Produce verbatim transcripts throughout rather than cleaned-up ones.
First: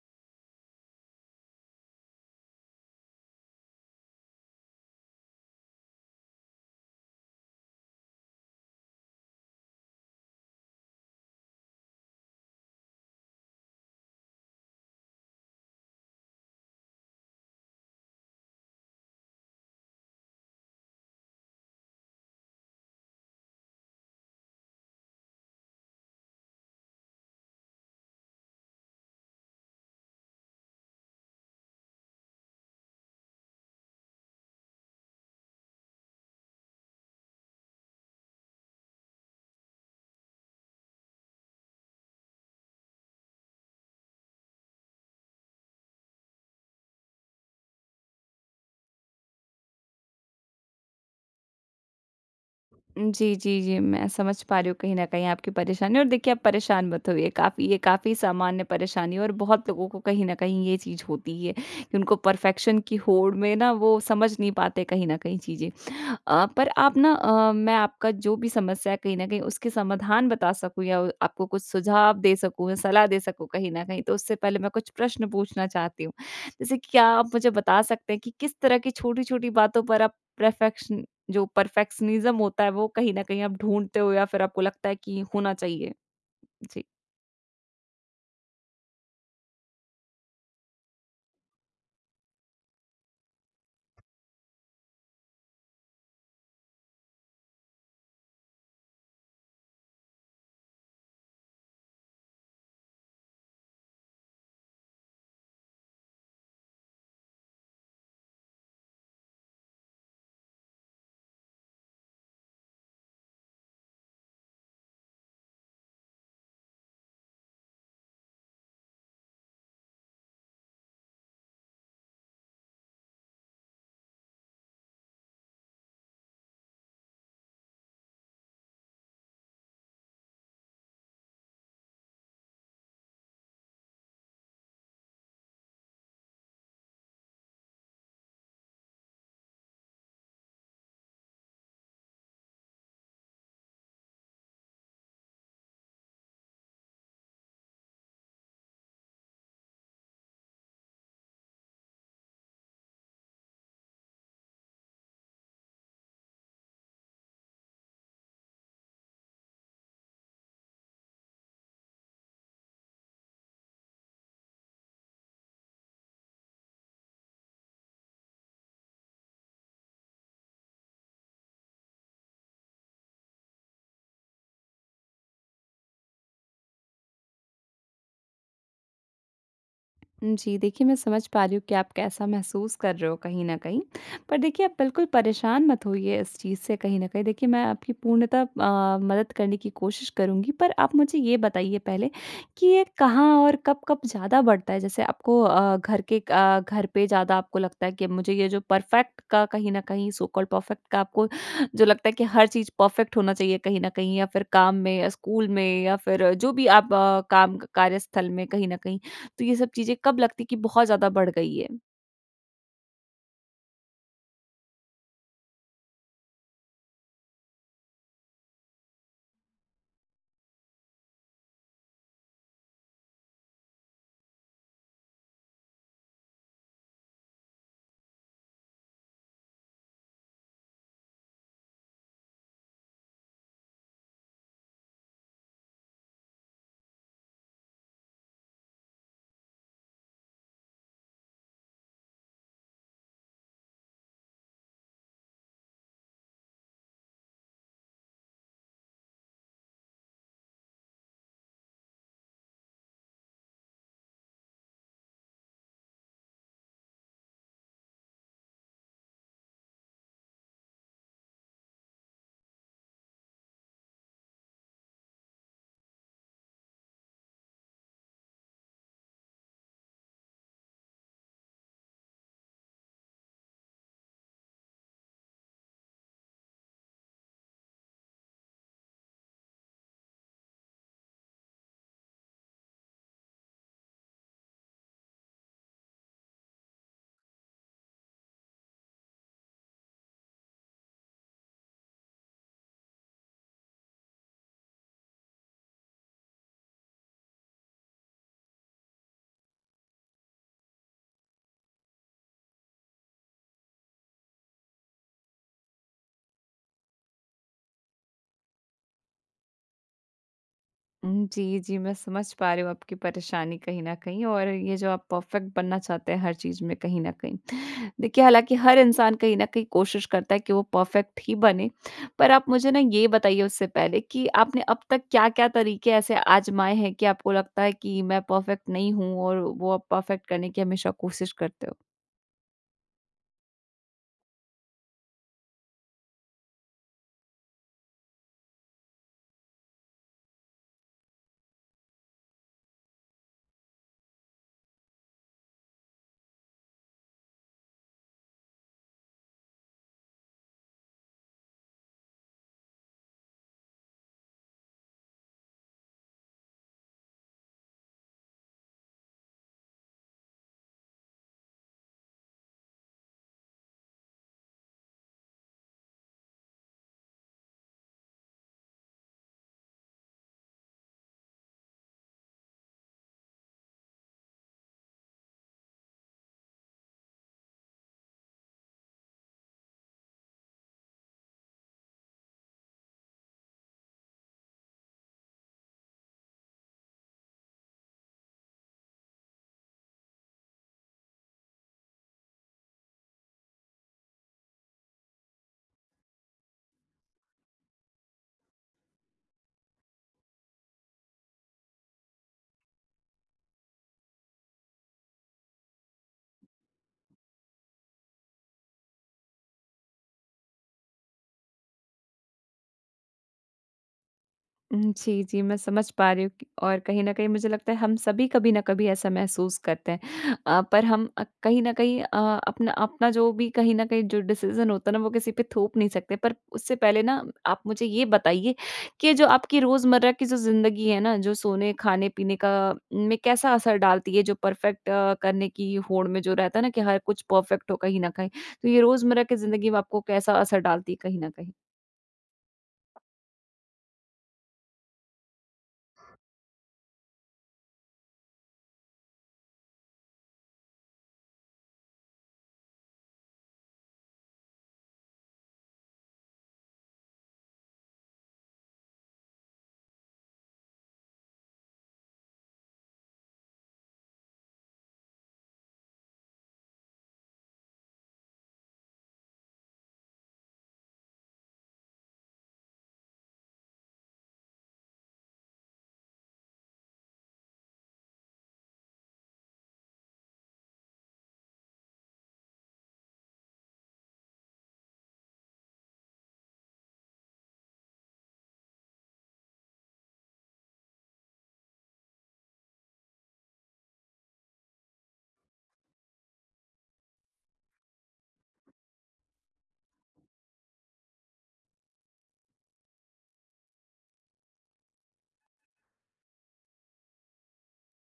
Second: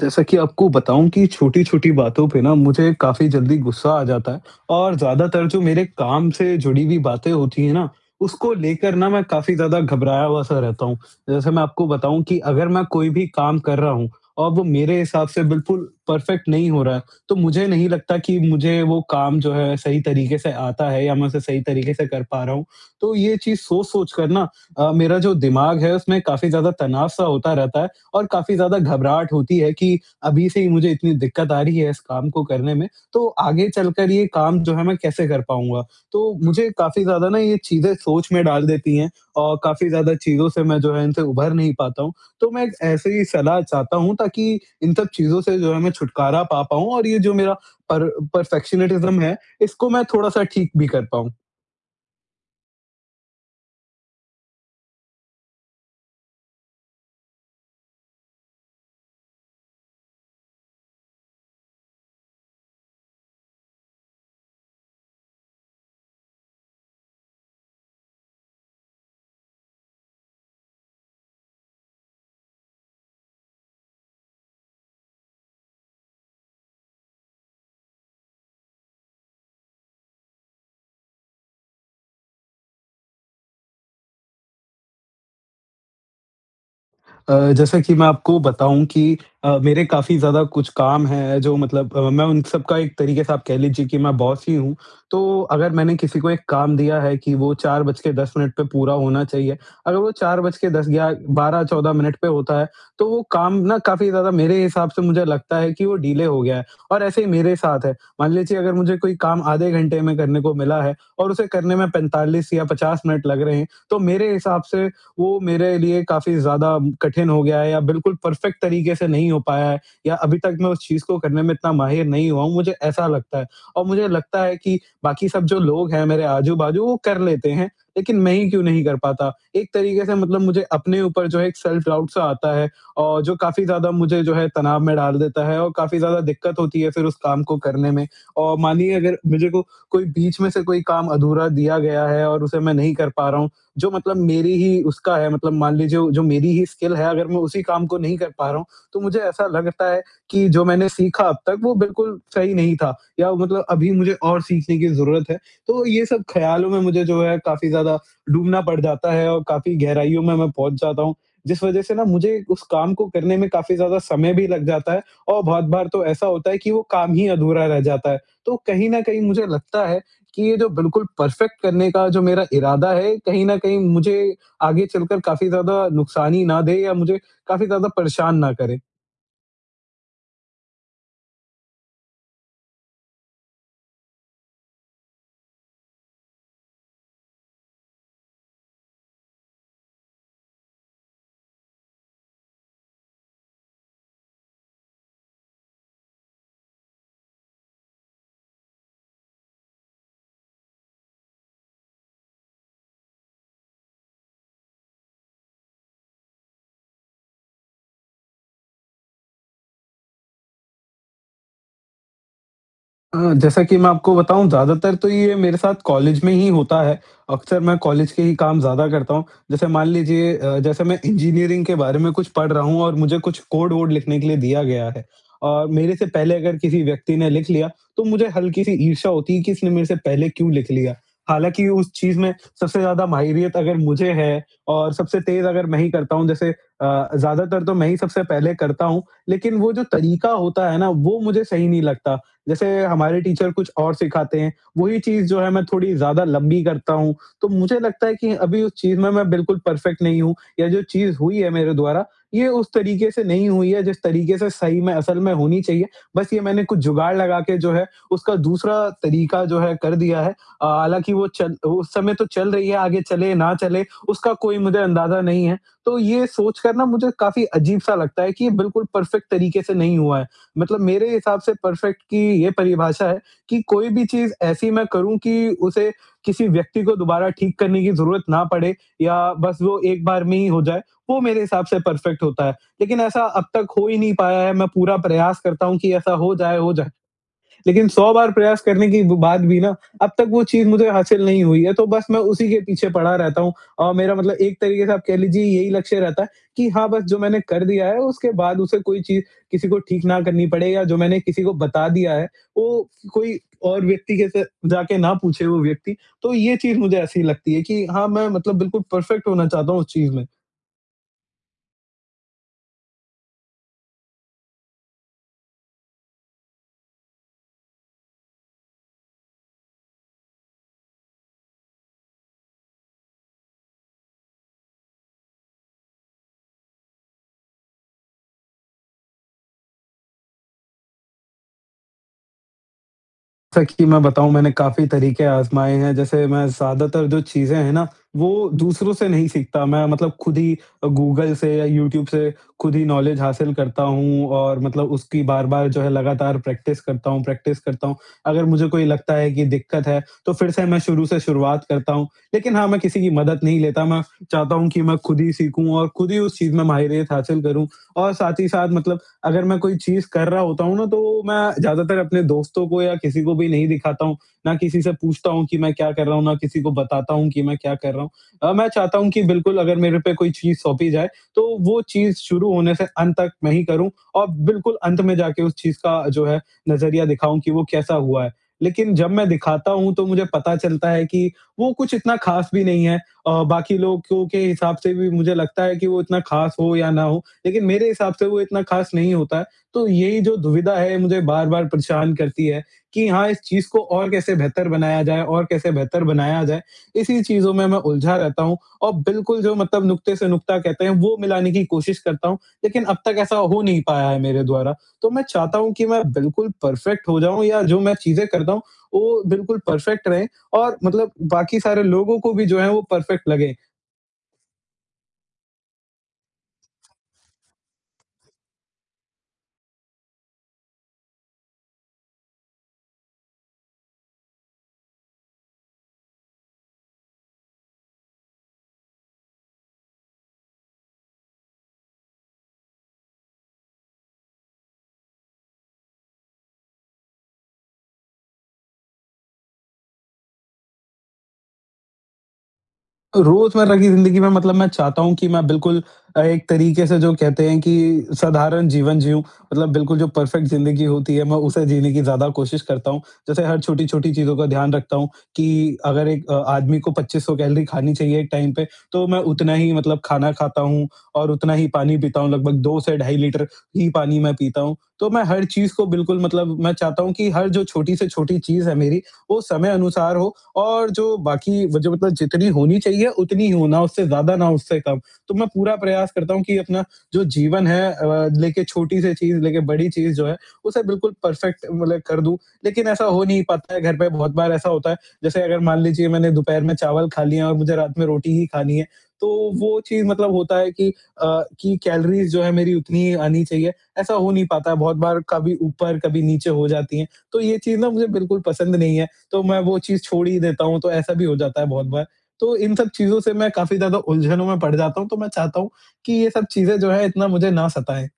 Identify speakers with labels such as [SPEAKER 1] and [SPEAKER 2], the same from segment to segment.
[SPEAKER 1] जैसा कि आपको बताऊँ कि छोटी-छोटी बातों पे ना मुझे काफ़ी जल्दी गुस्सा आ जाता है और ज़्यादातर जो मेरे काम से जुड़ी हुई बातें होती है ना, उसको लेकर ना मैं काफ़ी ज़्यादा घबराया हुआ सा रहता हूँ। जैसे मैं आपको बताऊँ कि अगर मैं कोई भी काम कर रहा हूँ और वो मेरे हिसाब से बिल्कुल परफेक्ट नहीं हो रहा है, तो मुझे नहीं लगता कि मुझे वो काम जो है सही तरीके से आता है या मैं उसे सही तरीके से कर पा रहा हूँ। तो ये चीज़ सोच-सोच कर ना अ, मेरा जो दिमाग है उसमें काफ़ी ज़्यादा तनाव सा होता रहता है और काफ़ी ज़्यादा घबराहट होती है कि अभी से ही मुझे इतनी दिक्कत आ रही है इस काम को करने में, तो आगे चलकर ये काम जो है, मैं कैसे कर पाऊँगा? तो मुझे काफ़ी ज़्यादा ना ये चीज़ें सोच में डाल देती है और काफ़ी ज़्यादा चीज़ों से मैं जो है इनसे उभर नहीं पाता हूँ। तो मैं एक ऐसे ही सलाह चाहता हूँ ताकि इन सब चीज़ों से जो है मैं छुटकारा पा पाऊँ और ये जो मेरा पर पर्फेक्शनेटिज्म है, इसको मैं थोड़ा-सा ठीक भी कर पाऊँ।
[SPEAKER 2] जी, जी, जी मैं समझ पा रही हूँ कहीं न कहीं आपकी परेशानी और देखिए आप परेशान मत होइए, काफ़ी ये काफ़ी सामान्य परेशानी है और बहुत लोगों को कहीं न कहीं ये चीज़ होती ही है, कि उनको परफेक्शन की होड़ में ना वो समझ नहीं पाते कहीं न कहीं चीज़ें। अ, पर आप ना अ, मैं आपका जो भी समस्या है कहीं न कहीं उसके समाधान बता सकूँ या उ आपको कुछ सुझाव दे सकूँ, या सलाह दे सकूँ कहीं न कहीं, तो उससे पहले मैं कुछ प्रश्न पूछना चाहती हूँ। जैसे कि क्या आप मुझे बता सकते हैं कि किस तरह की छोटी-छोटी बातों पर आप प्रैफेक्शन जो परफेक्शनिज़्म होता है वो कहीं न कहीं आप ढूँढ़ते हो या फिर आपको लगता है कि होना चाहिए? जी।
[SPEAKER 1] अ, जैसे कि मैं आपको बताऊँ कि अ, मेरे काफ़ी ज़्यादा कुछ काम है, जो मतलब अ, मैं उन सबका एक तरीक़े से आप कह लीजिए कि मैं बॉस ही हूँ, तो अगर मैंने किसी को एक काम दिया है कि वो चार बज के दस मिनट पे पूरा होना चाहिए, अगर वो चार बज के दस ग्या बारह चौदह मिनट पे होता है, तो वो काम ना काफ़ी ज़्यादा मेरे हिसाब से मुझे लगता है कि वो डिले हो गया है और ऐसे ही मेरे साथ है। मान लीजिए अगर मुझे कोई काम आधे घंटे में करने को मिला है और उसे करने में पैंतालीस या पचास मिनट लग रहे हैं, तो मेरे हिसाब से वो मेरे लिए काफ़ी ज़्यादा कठिन हो गया है या बिल्कुल परफेक्ट तरीक़े से नहीं हो पाया है या अभी तक मैं उस चीज़ को करने में इतना माहिर नहीं हुआ हूँ, मुझे ऐसा लगता है। और मुझे लगता है कि बाक़ी सब जो लोग हैं मेरे आजू-बाजू वो कर लेते हैं, लेकिन मैं ही क्यों नहीं कर पाता? एक तरीके से मतलब मुझे अपने ऊपर जो है एक सेल्फ डाउट सा आता है और जो काफ़ी ज़्यादा मुझे जो है तनाव में डाल देता है और काफ़ी ज़्यादा दिक्कत होती है फिर उस काम को करने में। और मानिए, अगर मुझे को कोई बीच में से कोई काम अधूरा दिया गया है और उसे मैं नहीं कर पा रहा हूँ, जो मतलब मेरी ही उसका है, मतलब मान लीजिए जो मेरी ही स्किल है, अगर मैं उसी काम को नहीं कर पा रहा हूँ, तो मुझे ऐसा लगता है, कि जो मैंने सीखा अब तक वो बिल्कुल सही नहीं था या मतलब अभी मुझे और सीखने की ज़रूरत है, तो ये सब ख़्यालों में मुझे जो है काफ़ी ज़्यादा डूबना पड़ जाता है और काफ़ी गहराइयों में मैं पहुँच जाता हूँ। जिस वजह से ना मुझे उस काम को करने में काफ़ी ज़्यादा समय भी लग जाता है और बहुत बार तो ऐसा होता है कि वो काम ही अधूरा रह जाता है। तो कहीं न कहीं मुझे लगता है, कि ये जो बिल्कुल परफेक्ट करने का जो मेरा इरादा है, कहीं न कहीं मुझे आगे चलकर काफ़ी ज़्यादा नुकसान ही ना दे या मुझे काफ़ी ज़्यादा परेशान ना करें।
[SPEAKER 2] उम, जी देखिए, मैं समझ पा रही हूँ कि आप कैसा महसूस कर रहे हो कहीं न कहीं, पर देखिए आप बिल्कुल परेशान मत होइए इस चीज़ से कहीं न कहीं, देखिए मैं आपकी पूर्णतः अ, मदद करने की कोशिश करूँगी। पर आप मुझे ये बताइए पहले कि ये कहाँ और कब-कब ज़्यादा बढ़ता है? जैसे आपको अ, घर के अ, घर पे ज़्यादा आपको लगता है कि मुझे ये जो परफेक्ट का कहीं न कहीं सो कॉल्ड परफेक्ट का आपको जो लगता है कि हर चीज़ परफेक्ट होना चाहिए कहीं न कहीं या फिर काम में या स्कूल में या फिर जो भी आप अ, काम कार्यस्थल में कहीं न कहीं, तो ये सब चीज़ें कब लगती कि बहुत ज़्यादा बढ़ गई हैं?
[SPEAKER 1] अ, जैसा कि मैं आपको बताऊँ ज़्यादातर तो ये मेरे साथ कॉलेज में ही होता है, अक्सर मैं कॉलेज के ही काम ज़्यादा करता हूँ। जैसे मान लीजिए अ, जैसे मैं इंजीनियरिंग के बारे में कुछ पढ़ रहा हूँ और मुझे कुछ कोड-वोड लिखने के लिए दिया गया है और मेरे से पहले अगर किसी व्यक्ति ने लिख लिया तो मुझे हल्की-सी ईर्ष्या होती है, कि इसने मेरे से पहले क्यों लिख लिया? हालाँकि उस चीज़ में सबसे ज़्यादा माहिरियत अगर मुझे है और सबसे तेज़ अगर मैं ही करता हूँ, जैसे अ, ज़्यादातर तो मैं ही सबसे पहले करता हूँ। लेकिन वो जो तरीका होता है ना वो मुझे सही नहीं लगता, जैसे हमारे टीचर कुछ और सिखाते हैं, वही चीज़ जो है मैं थोड़ी ज़्यादा लंबी करता हूँ, तो मुझे लगता है कि अभी उस चीज़ में मैं बिल्कुल परफेक्ट नहीं हूँ या जो चीज़ हुई है मेरे द्वारा ये उस तरीके से नहीं हुई है जिस तरीके से सही में, असल में होनी चाहिए, बस ये मैंने कुछ जुगाड़ लगा के जो है उसका दूसरा तरीका जो है कर दिया है। अ, हालाँकि वो चल उस समय तो चल रही है आगे चले ना चले उसका कोई मुझे अंदाज़ा नहीं है। तो ये सोचकर ना मुझे काफ़ी अजीब-सा लगता है कि ये बिल्कुल परफेक्ट तरीके से नहीं हुआ है, मतलब मेरे हिसाब से परफेक्ट की ये परिभाषा है कि कोई भी चीज़ ऐसी मैं करूँ कि उसे किसी व्यक्ति को दोबारा ठीक करने की ज़रूरत ना पड़े या बस वो एक बार में ही हो जाए, वो मेरे हिसाब से परफेक्ट होता है। लेकिन ऐसा अब तक हो ही नहीं पाया है मैं पूरा प्रयास करता हूँ कि ऐसा हो जाए हो जाए। लेकिन सौ बार प्रयास करने के ब बाद भी ना अब तक वो चीज़ मुझे हासिल नहीं हुई है तो बस मैं उसी के पीछे पड़ा रहता हूँ। अ, मेरा मतलब एक तरीके से आप कह लीजिए यही लक्ष्य रहता है कि हाँ, बस जो मैंने कर दिया है उसके बाद उसे कोई चीज़ किसी को ठीक ना करनी पड़े या जो मैंने किसी को बता दिया है, वो कोई और व्यक्ति के से जाके ना पूछे वो व्यक्ति तो ये चीज़ मुझे ऐसी लगती है कि हाँ, मैं मतलब बिल्कुल परफेक्ट होना चाहता हूँ उस चीज़ में।
[SPEAKER 2] उम, जी, जी, मैं समझ पा रही हूँ आपकी परेशानी कहीं न कहीं, और ये जो आप परफ़ेक्ट बनना चाहते हैं हर चीज़ में, कहीं न कहीं। देखिए, हालाँकि हर इंसान कहीं न कहीं कोशिश करता है कि वो परफ़ेक्ट ही बने, पर आप मुझे ना, ये बताइए उससे पहले कि आपने अब तक क्या-क्या तरीके ऐसे आज़माए हैं कि आपको लगता है कि, "मैं परफ़ेक्ट नहीं हूँ।" और वो आप परफ़ेक्ट करने की हमेशा कोशिश करते हो?
[SPEAKER 1] सच्ची मैं बताऊँ, मैंने काफ़ी तरीके आज़माए हैं। जैसे, मैं ज़्यादातर जो चीज़ें हैं ना, वो दूसरों से नहीं सीखता, मैं मतलब खुद ही अ, गूगल से या यूट्यूब से खुद ही नॉलेज हासिल करता हूँ और मतलब उसकी बार-बार जो है, लगातार प्रैक्टिस करता हूँ प्रैक्टिस करता हूँ। अगर मुझे कोई लगता है कि दिक्कत है, तो फिर से मैं शुरू से शुरुआत करता हूँ लेकिन हाँ, मैं किसी की मदद नहीं लेता, मैं चाहता हूँ कि मैं खुद ही सीखूँ और खुद ही उस चीज़ में माहिरियत हासिल करूँ। और साथ ही साथ, मतलब अगर मैं कोई चीज़ कर रहा होता हूँ ना, तो मैं ज़्यादातर अपने दोस्तों को या किसी को भी नहीं दिखाता हूँ, ना किसी से पूछता हूँ कि मैं क्या कर रहा हूँ, ना किसी को बताता हूँ कि मैं क्या कर रहा हूँ। अ, मैं चाहता हूँ कि बिल्कुल, अगर मेरे पे कोई चीज़ सौंपी जाए, तो वो चीज़ शुरू होने से अंत तक मैं ही करूँ और बिल्कुल अंत में जाके उस चीज़ का, जो है, नज़रिया दिखाऊँ कि वो कैसा हुआ है। लेकिन जब मैं दिखाता हूँ, तो मुझे पता चलता है कि वो कुछ इतना खास भी नहीं है अ, बाकी लोगों के हिसाब से भी मुझे लगता है कि वो इतना खास हो या ना हो, लेकिन मेरे हिसाब से वो इतना खास नहीं होता है। तो यही जो दुविधा है, मुझे बार-बार परेशान करती है कि हाँ, इस चीज़ को और कैसे बेहतर बनाया जाए और कैसे बेहतर बनाया जाए। इसी चीज़ों में मैं उलझा रहता हूँ और बिल्कुल, जो मतलब नुक़्ते से नुक़्ता कहते हैं, वो मिलाने की कोशिश करता हूँ। लेकिन अब तक ऐसा हो नहीं पाया है मेरे द्वारा, तो मैं चाहता हूँ कि मैं बिल्कुल परफ़ेक्ट हो जाऊँ, या जो मैं चीज़ें करता हूँ, वो बिल्कुल परफ़ेक्ट रहें और मतलब बाकी सारे लोगों को भी, जो है, वो परफ़ेक्ट लगे।
[SPEAKER 2] उम, जी, जी। मैं समझ पा रही हूँ कि और कहीं न कहीं मुझे लगता है हम सभी कभी ना कभी ऐसा महसूस करते हैं। अ, पर हम अ, कहीं न कहीं अ अपना अपना जो भी कहीं न कहीं जो डिसिजन होता है ना वो किसी पे थोप नहीं सकते पर उससे पहले ना आप मुझे ये बताइए कि जो आपकी रोज़मर्रा की जो ज़िंदगी है ना जो सोने, खाने-पीने का में कैसा असर डालती है? जो परफ़ेक्ट अ, करने की होड़ में जो रहता है ना? कि हर कुछ परफ़ेक्ट हो कहीं न कहीं, तो ये रोज़मर्रा की ज़िंदगी में आपको कैसा असर डालती है कहीं न कहीं?
[SPEAKER 1] अ, रोज़मर्रा की ज़िंदगी में मतलब मैं चाहता हूँ कि मैं बिल्कुल अ, एक तरीके से जो कहते हैं कि साधारण जीवन जिऊँ मतलब बिल्कुल जो परफ़ेक्ट ज़िंदगी होती है मैं उसे जीने की ज़्यादा कोशिश करता हूँ। जैसे हर छोटी-छोटी चीज़ों का ध्यान रखता हूँ, कि अगर एक अ, आदमी को पच्चीस सौ कैलोरी खानी चाहिए एक टाइम पे तो मैं उतना ही मतलब खाना खाता हूँ और उतना ही पानी पीता हूँ लगभग दो से ढाई लीटर ही पानी मैं पीता हूँ। तो मैं हर चीज़ को बिल्कुल मतलब मैं चाहता हूँ कि हर जो छोटी से छोटी चीज़ है मेरी वो समय अनुसार हो और जो बाकी व जो मतलब जितनी होनी चाहिए उतनी हो ना उससे ज़्यादा ना उससे कम। तो मैं पूरा प्रयास करता हूँ कि अपना जो जीवन है अ, लेके छोटी-सी चीज़ लेके बड़ी चीज़ जो है उसे बिल्कुल परफ़ेक्ट मतलब कर दूँ। लेकिन ऐसा हो नहीं पाता है घर पे बहुत बार ऐसा होता है जैसे अगर मान लीजिये मैंने दोपहर में चावल खा लिया और मुझे रात में रोटी ही खानी है, तो वो चीज़ मतलब होता है कि अ, कि कैलोरीज़ जो है मेरी उतनी ही आनी चाहिए। ऐसा हो नहीं पाता है बहुत बार कभी ऊपर कभी नीचे हो जाती है। तो ये चीज़ ना मुझे बिल्कुल पसंद नहीं है तो मैं वो चीज़ छोड़ ही देता हूँ, तो ऐसा भी हो जाता है बहुत बार। तो इन सब चीज़ से मैं काफ़ी ज़्यादा उलझनों में पड़ जाता हूँ तो मैं चाहता हूँ कि ये सब चीज़ें जो हैं इतना मुझे ना सताएँ।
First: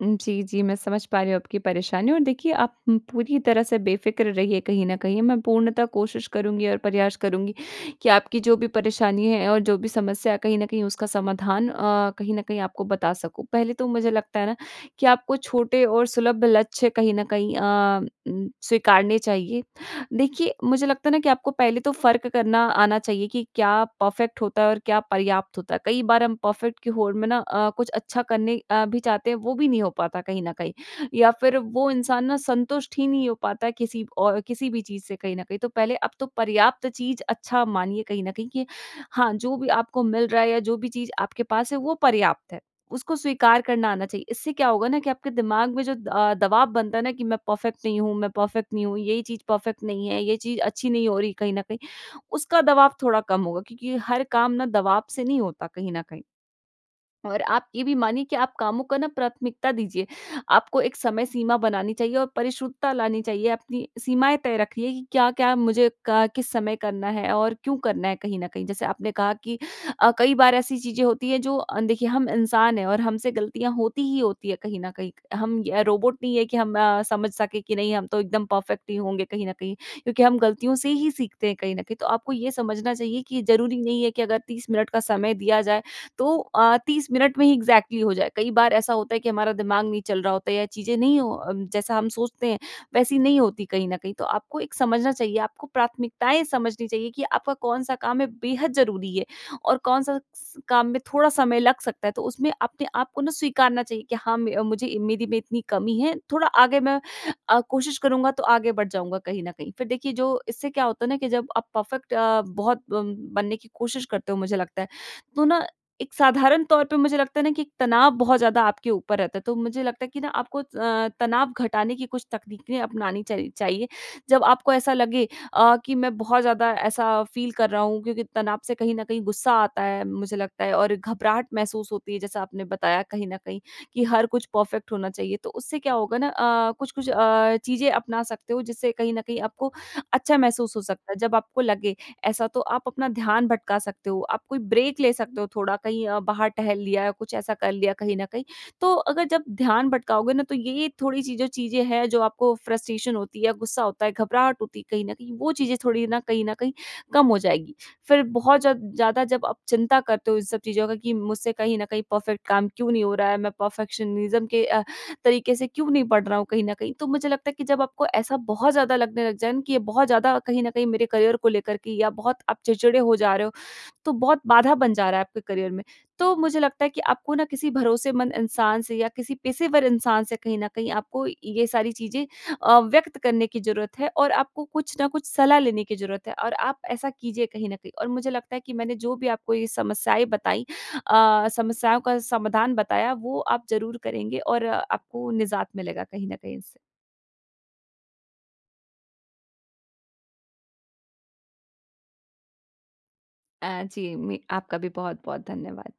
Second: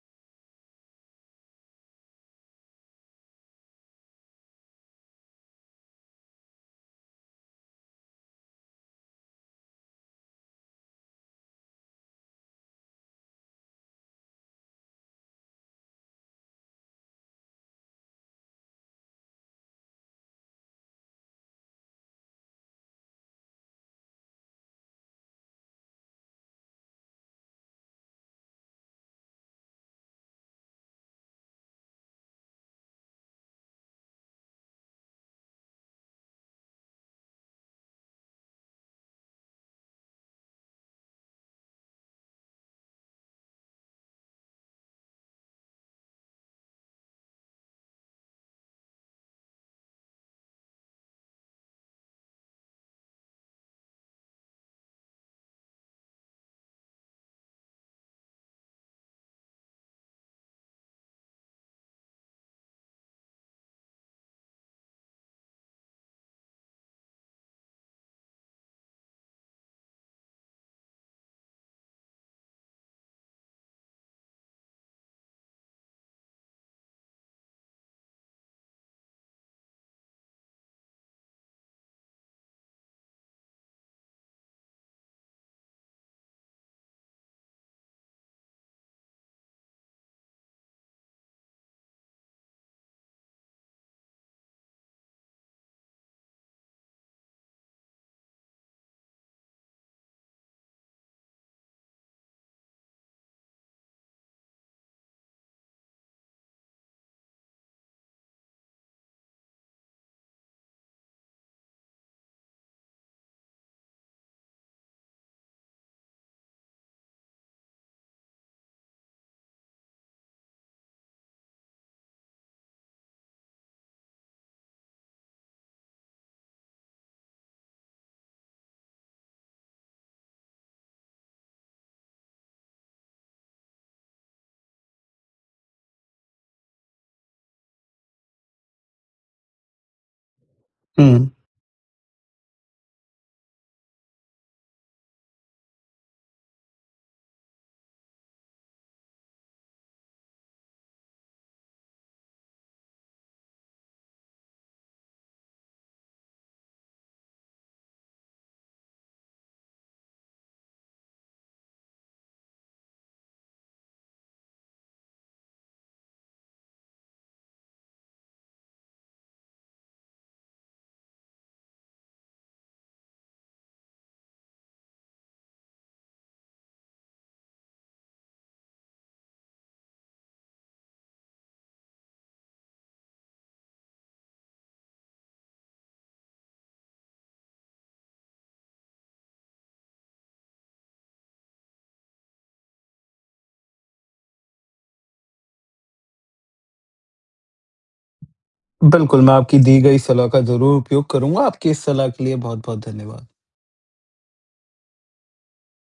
[SPEAKER 2] उम, जी, जी। मैं समझ पा रही हूँ आपकी परेशानी और देखिए आप उम, पूरी तरह से बेफ़िकर रहिए कहीं न कहीं, मैं पूर्णतः कोशिश करुँगी और प्रयास करुँगी कि आपकी जो भी परेशानी है और जो भी समस्या है कहीं न कहीं उसका समाधान अ, कहीं न कहीं आपको बता सकूँ। पहले तो मुझे लगता है ना कि आपको छोटे और सुलभ लक्ष्य कहीं न कहीं अ, उम, स्वीकारने चाहिए। देखिए मुझे लगता है ना कि आपको पहले तो फ़र्क करना आना चाहिए कि क्या परफ़ेक्ट होता है और क्या पर्याप्त होता है? कई बार हम परफ़ेक्ट की होड़ में ना अ, कुछ अच्छा करने अ, भी चाहते हैं वो भी नहीं हो पाता कहीं न कहीं या फिर वो इंसान ना संतुष्ट ही नहीं हो पाता है किसी औ अ, किसी भी चीज़ से कहीं न कहीं। तो पहले अब तो पर्याप्त चीज़ अच्छा मानिए कहीं न कहीं कि हाँ, जो भी आपको मिल रहा है या जो भी चीज़ आपके पास है वो पर्याप्त है। उसको स्वीकार करना आना चाहिए इससे क्या होगा ना कि आपके दिमाग में जो द अ, दबाव बनता है ना कि मैं परफ़ेक्ट नहीं हूँ मैं परफ़ेक्ट नहीं हूँ यही चीज़ परफ़ेक्ट नहीं है, ये चीज़ अच्छी नहीं हो रही कहीं न कहीं। उसका दवाब थोड़ा कम होगा क्योंकि हर काम ना दबाव से नहीं होता कहीं न कहीं। और आप ये भी मानिए कि आप कामों का प्राथमिकता दीजिए। आपको एक समय सीमा बनानी चाहिए और परिशुद्धता लानी चाहिए अपनी सीमाएँ तय रखिए कि क्या-क्या मुझे क किस समय करना है? और क्यों करना है कहीं न कहीं? जैसे आपने कहा कि अ, कई बार ऐसी चीजें होती हैं जो अ, देखिए हम इंसान हैं और हमसे गलतियाँ होती ही होती है कहीं न कहीं, हम य रोबोट नहीं है कि हम अ, समझ सके कि नहीं हम तो एकदम परफ़ेक्ट ही होंगे कहीं न कहीं। क्योंकि हम गलतियों से ही सीखते हैं कहीं न कहीं तो आपको ये समझना चाहिए कि ज़रूरी नहीं है कि अगर तीस मिनट का समय दिया जाएँ तो अ, तीस मिनट में ही एक्सजेक्टली हो जाएँ। कई बार ऐसा होता है कि हमारा दिमाग नहीं चल रहा होता या चीजें नहीं हो अ, जैसा हम सोचते हैं वैसी नहीं होती कहीं न कहीं। तो आपको एक समझना चाहिए आपको प्राथमिकताएँ समझनी चाहिए कि आपका कौन-सा काम है बेहद ज़रूरी है और कौन-सा स काम में थोड़ा समय लग सकता है तो उसमें अपने को ना स्वीकारना चाहिए कि हाँ म मुझे मेरी में इतनी कमी है। थोड़ा आगे मैं अ, कोशिश करूँगा तो आगे बढ़ जाऊँगा कहीं न कहीं। फिर देखिए जो इससे क्या होता है ना कि जब आप परफ़ेक्ट अ, बहुत ब बनने की कोशिश करते हो मुझे लगता है। तो ना एक साधारण तौर पे मुझे लगता है ना कि एक तनाव बहुत ज़्यादा आपके ऊपर रहता है तो मुझे लगता है कि ना आपको अ, तनाव घटाने की कुछ तकनीकें अपनानी चाहि चाहिए। जब आपको ऐसा लगे अ, कि मैं बहुत ज़्यादा ऐसा फील कर रहा हूँ क्योंकि तनाव से कहीं न कहीं गुस्सा आता है मुझे लगता है और घबराहट महसूस होती है जैसा आपने बताया कहीं न कहीं, कि हर कुछ परफ़ेक्ट होना चाहिए। तो उससे क्या होगा ना अ, कुछ-कुछ अ, चीज़ें अपना सकते हो जिससे कहीं न कहीं आपको अच्छा महसूस हो सकता है।
[SPEAKER 1] हुँ।
[SPEAKER 2] जब आपको लगे ऐसा तो आप अपना ध्यान भटका सकते हो, आप कोई ब्रेक ले सकते हो थोड़ा कहीं अ, बाहर टहल लिया या कुछ ऐसा कर लिया कहीं न कहीं। तो अगर जब ध्यान भटकाओगे ना तो ये-ये थोड़ी-सी जो चीज़ें हैं जो आपको फ्रस्ट्रेशन होती है, गुस्सा होता है, घबराहट होती है कहीं न कहीं वो चीज़ें थोड़ी ना कहीं न कहीं कम हो जाएगी। फिर बहुत जब ज़्यादा जब आप चिंता करते हो इन सब चीज़ों का कि मुझसे कहीं न कहीं परफ़ेक्ट काम क्यों नहीं हो रहा है, मैं परफेक्शनिज़्म के अ, तरीके से क्यों नहीं पढ़ रहा हूँ कहीं न कहीं। तो मुझे लगता है कि जब आपको ऐसा बहुत ज़्यादा लगने लग जाएँ कि ये बहुत ज़्यादा कहीं न कहीं मेरे करियर को लेकर के या बहुत आप चिड़चिड़े हो जा रहे हो तो बहुत बाधा बन जा रहा है आपके करियर में। तो मुझे लगता है कि आपको ना किसी भरोसेमंद इंसान से या किसी पेशेवर इंसान से कहीं न कहीं आपको ये सारी चीज़ें अ, व्यक्त करने की जरूरत है और आपको कुछ ना कुछ सलाह लेने की जरूरत है और आप ऐसा कीजिए कहीं न कहीं। और मुझे लगता है कि मैंने जो भी आपको ये समस्याएंँ बताई अ, समस्याओं का समाधान बताया वो आप ज़रूर करेंगे और आपको निजात मिलेगा कहीं न कहीं इससे।
[SPEAKER 1] बिल्कुल, मैं आपकी दी गई सलाह का ज़रूर उपयोग करूँगा। आपकी इस सलाह के लिए बहुत-बहुत धन्यवाद।
[SPEAKER 2] अ, जी मि आपका भी बहुत-बहुत धन्यवाद।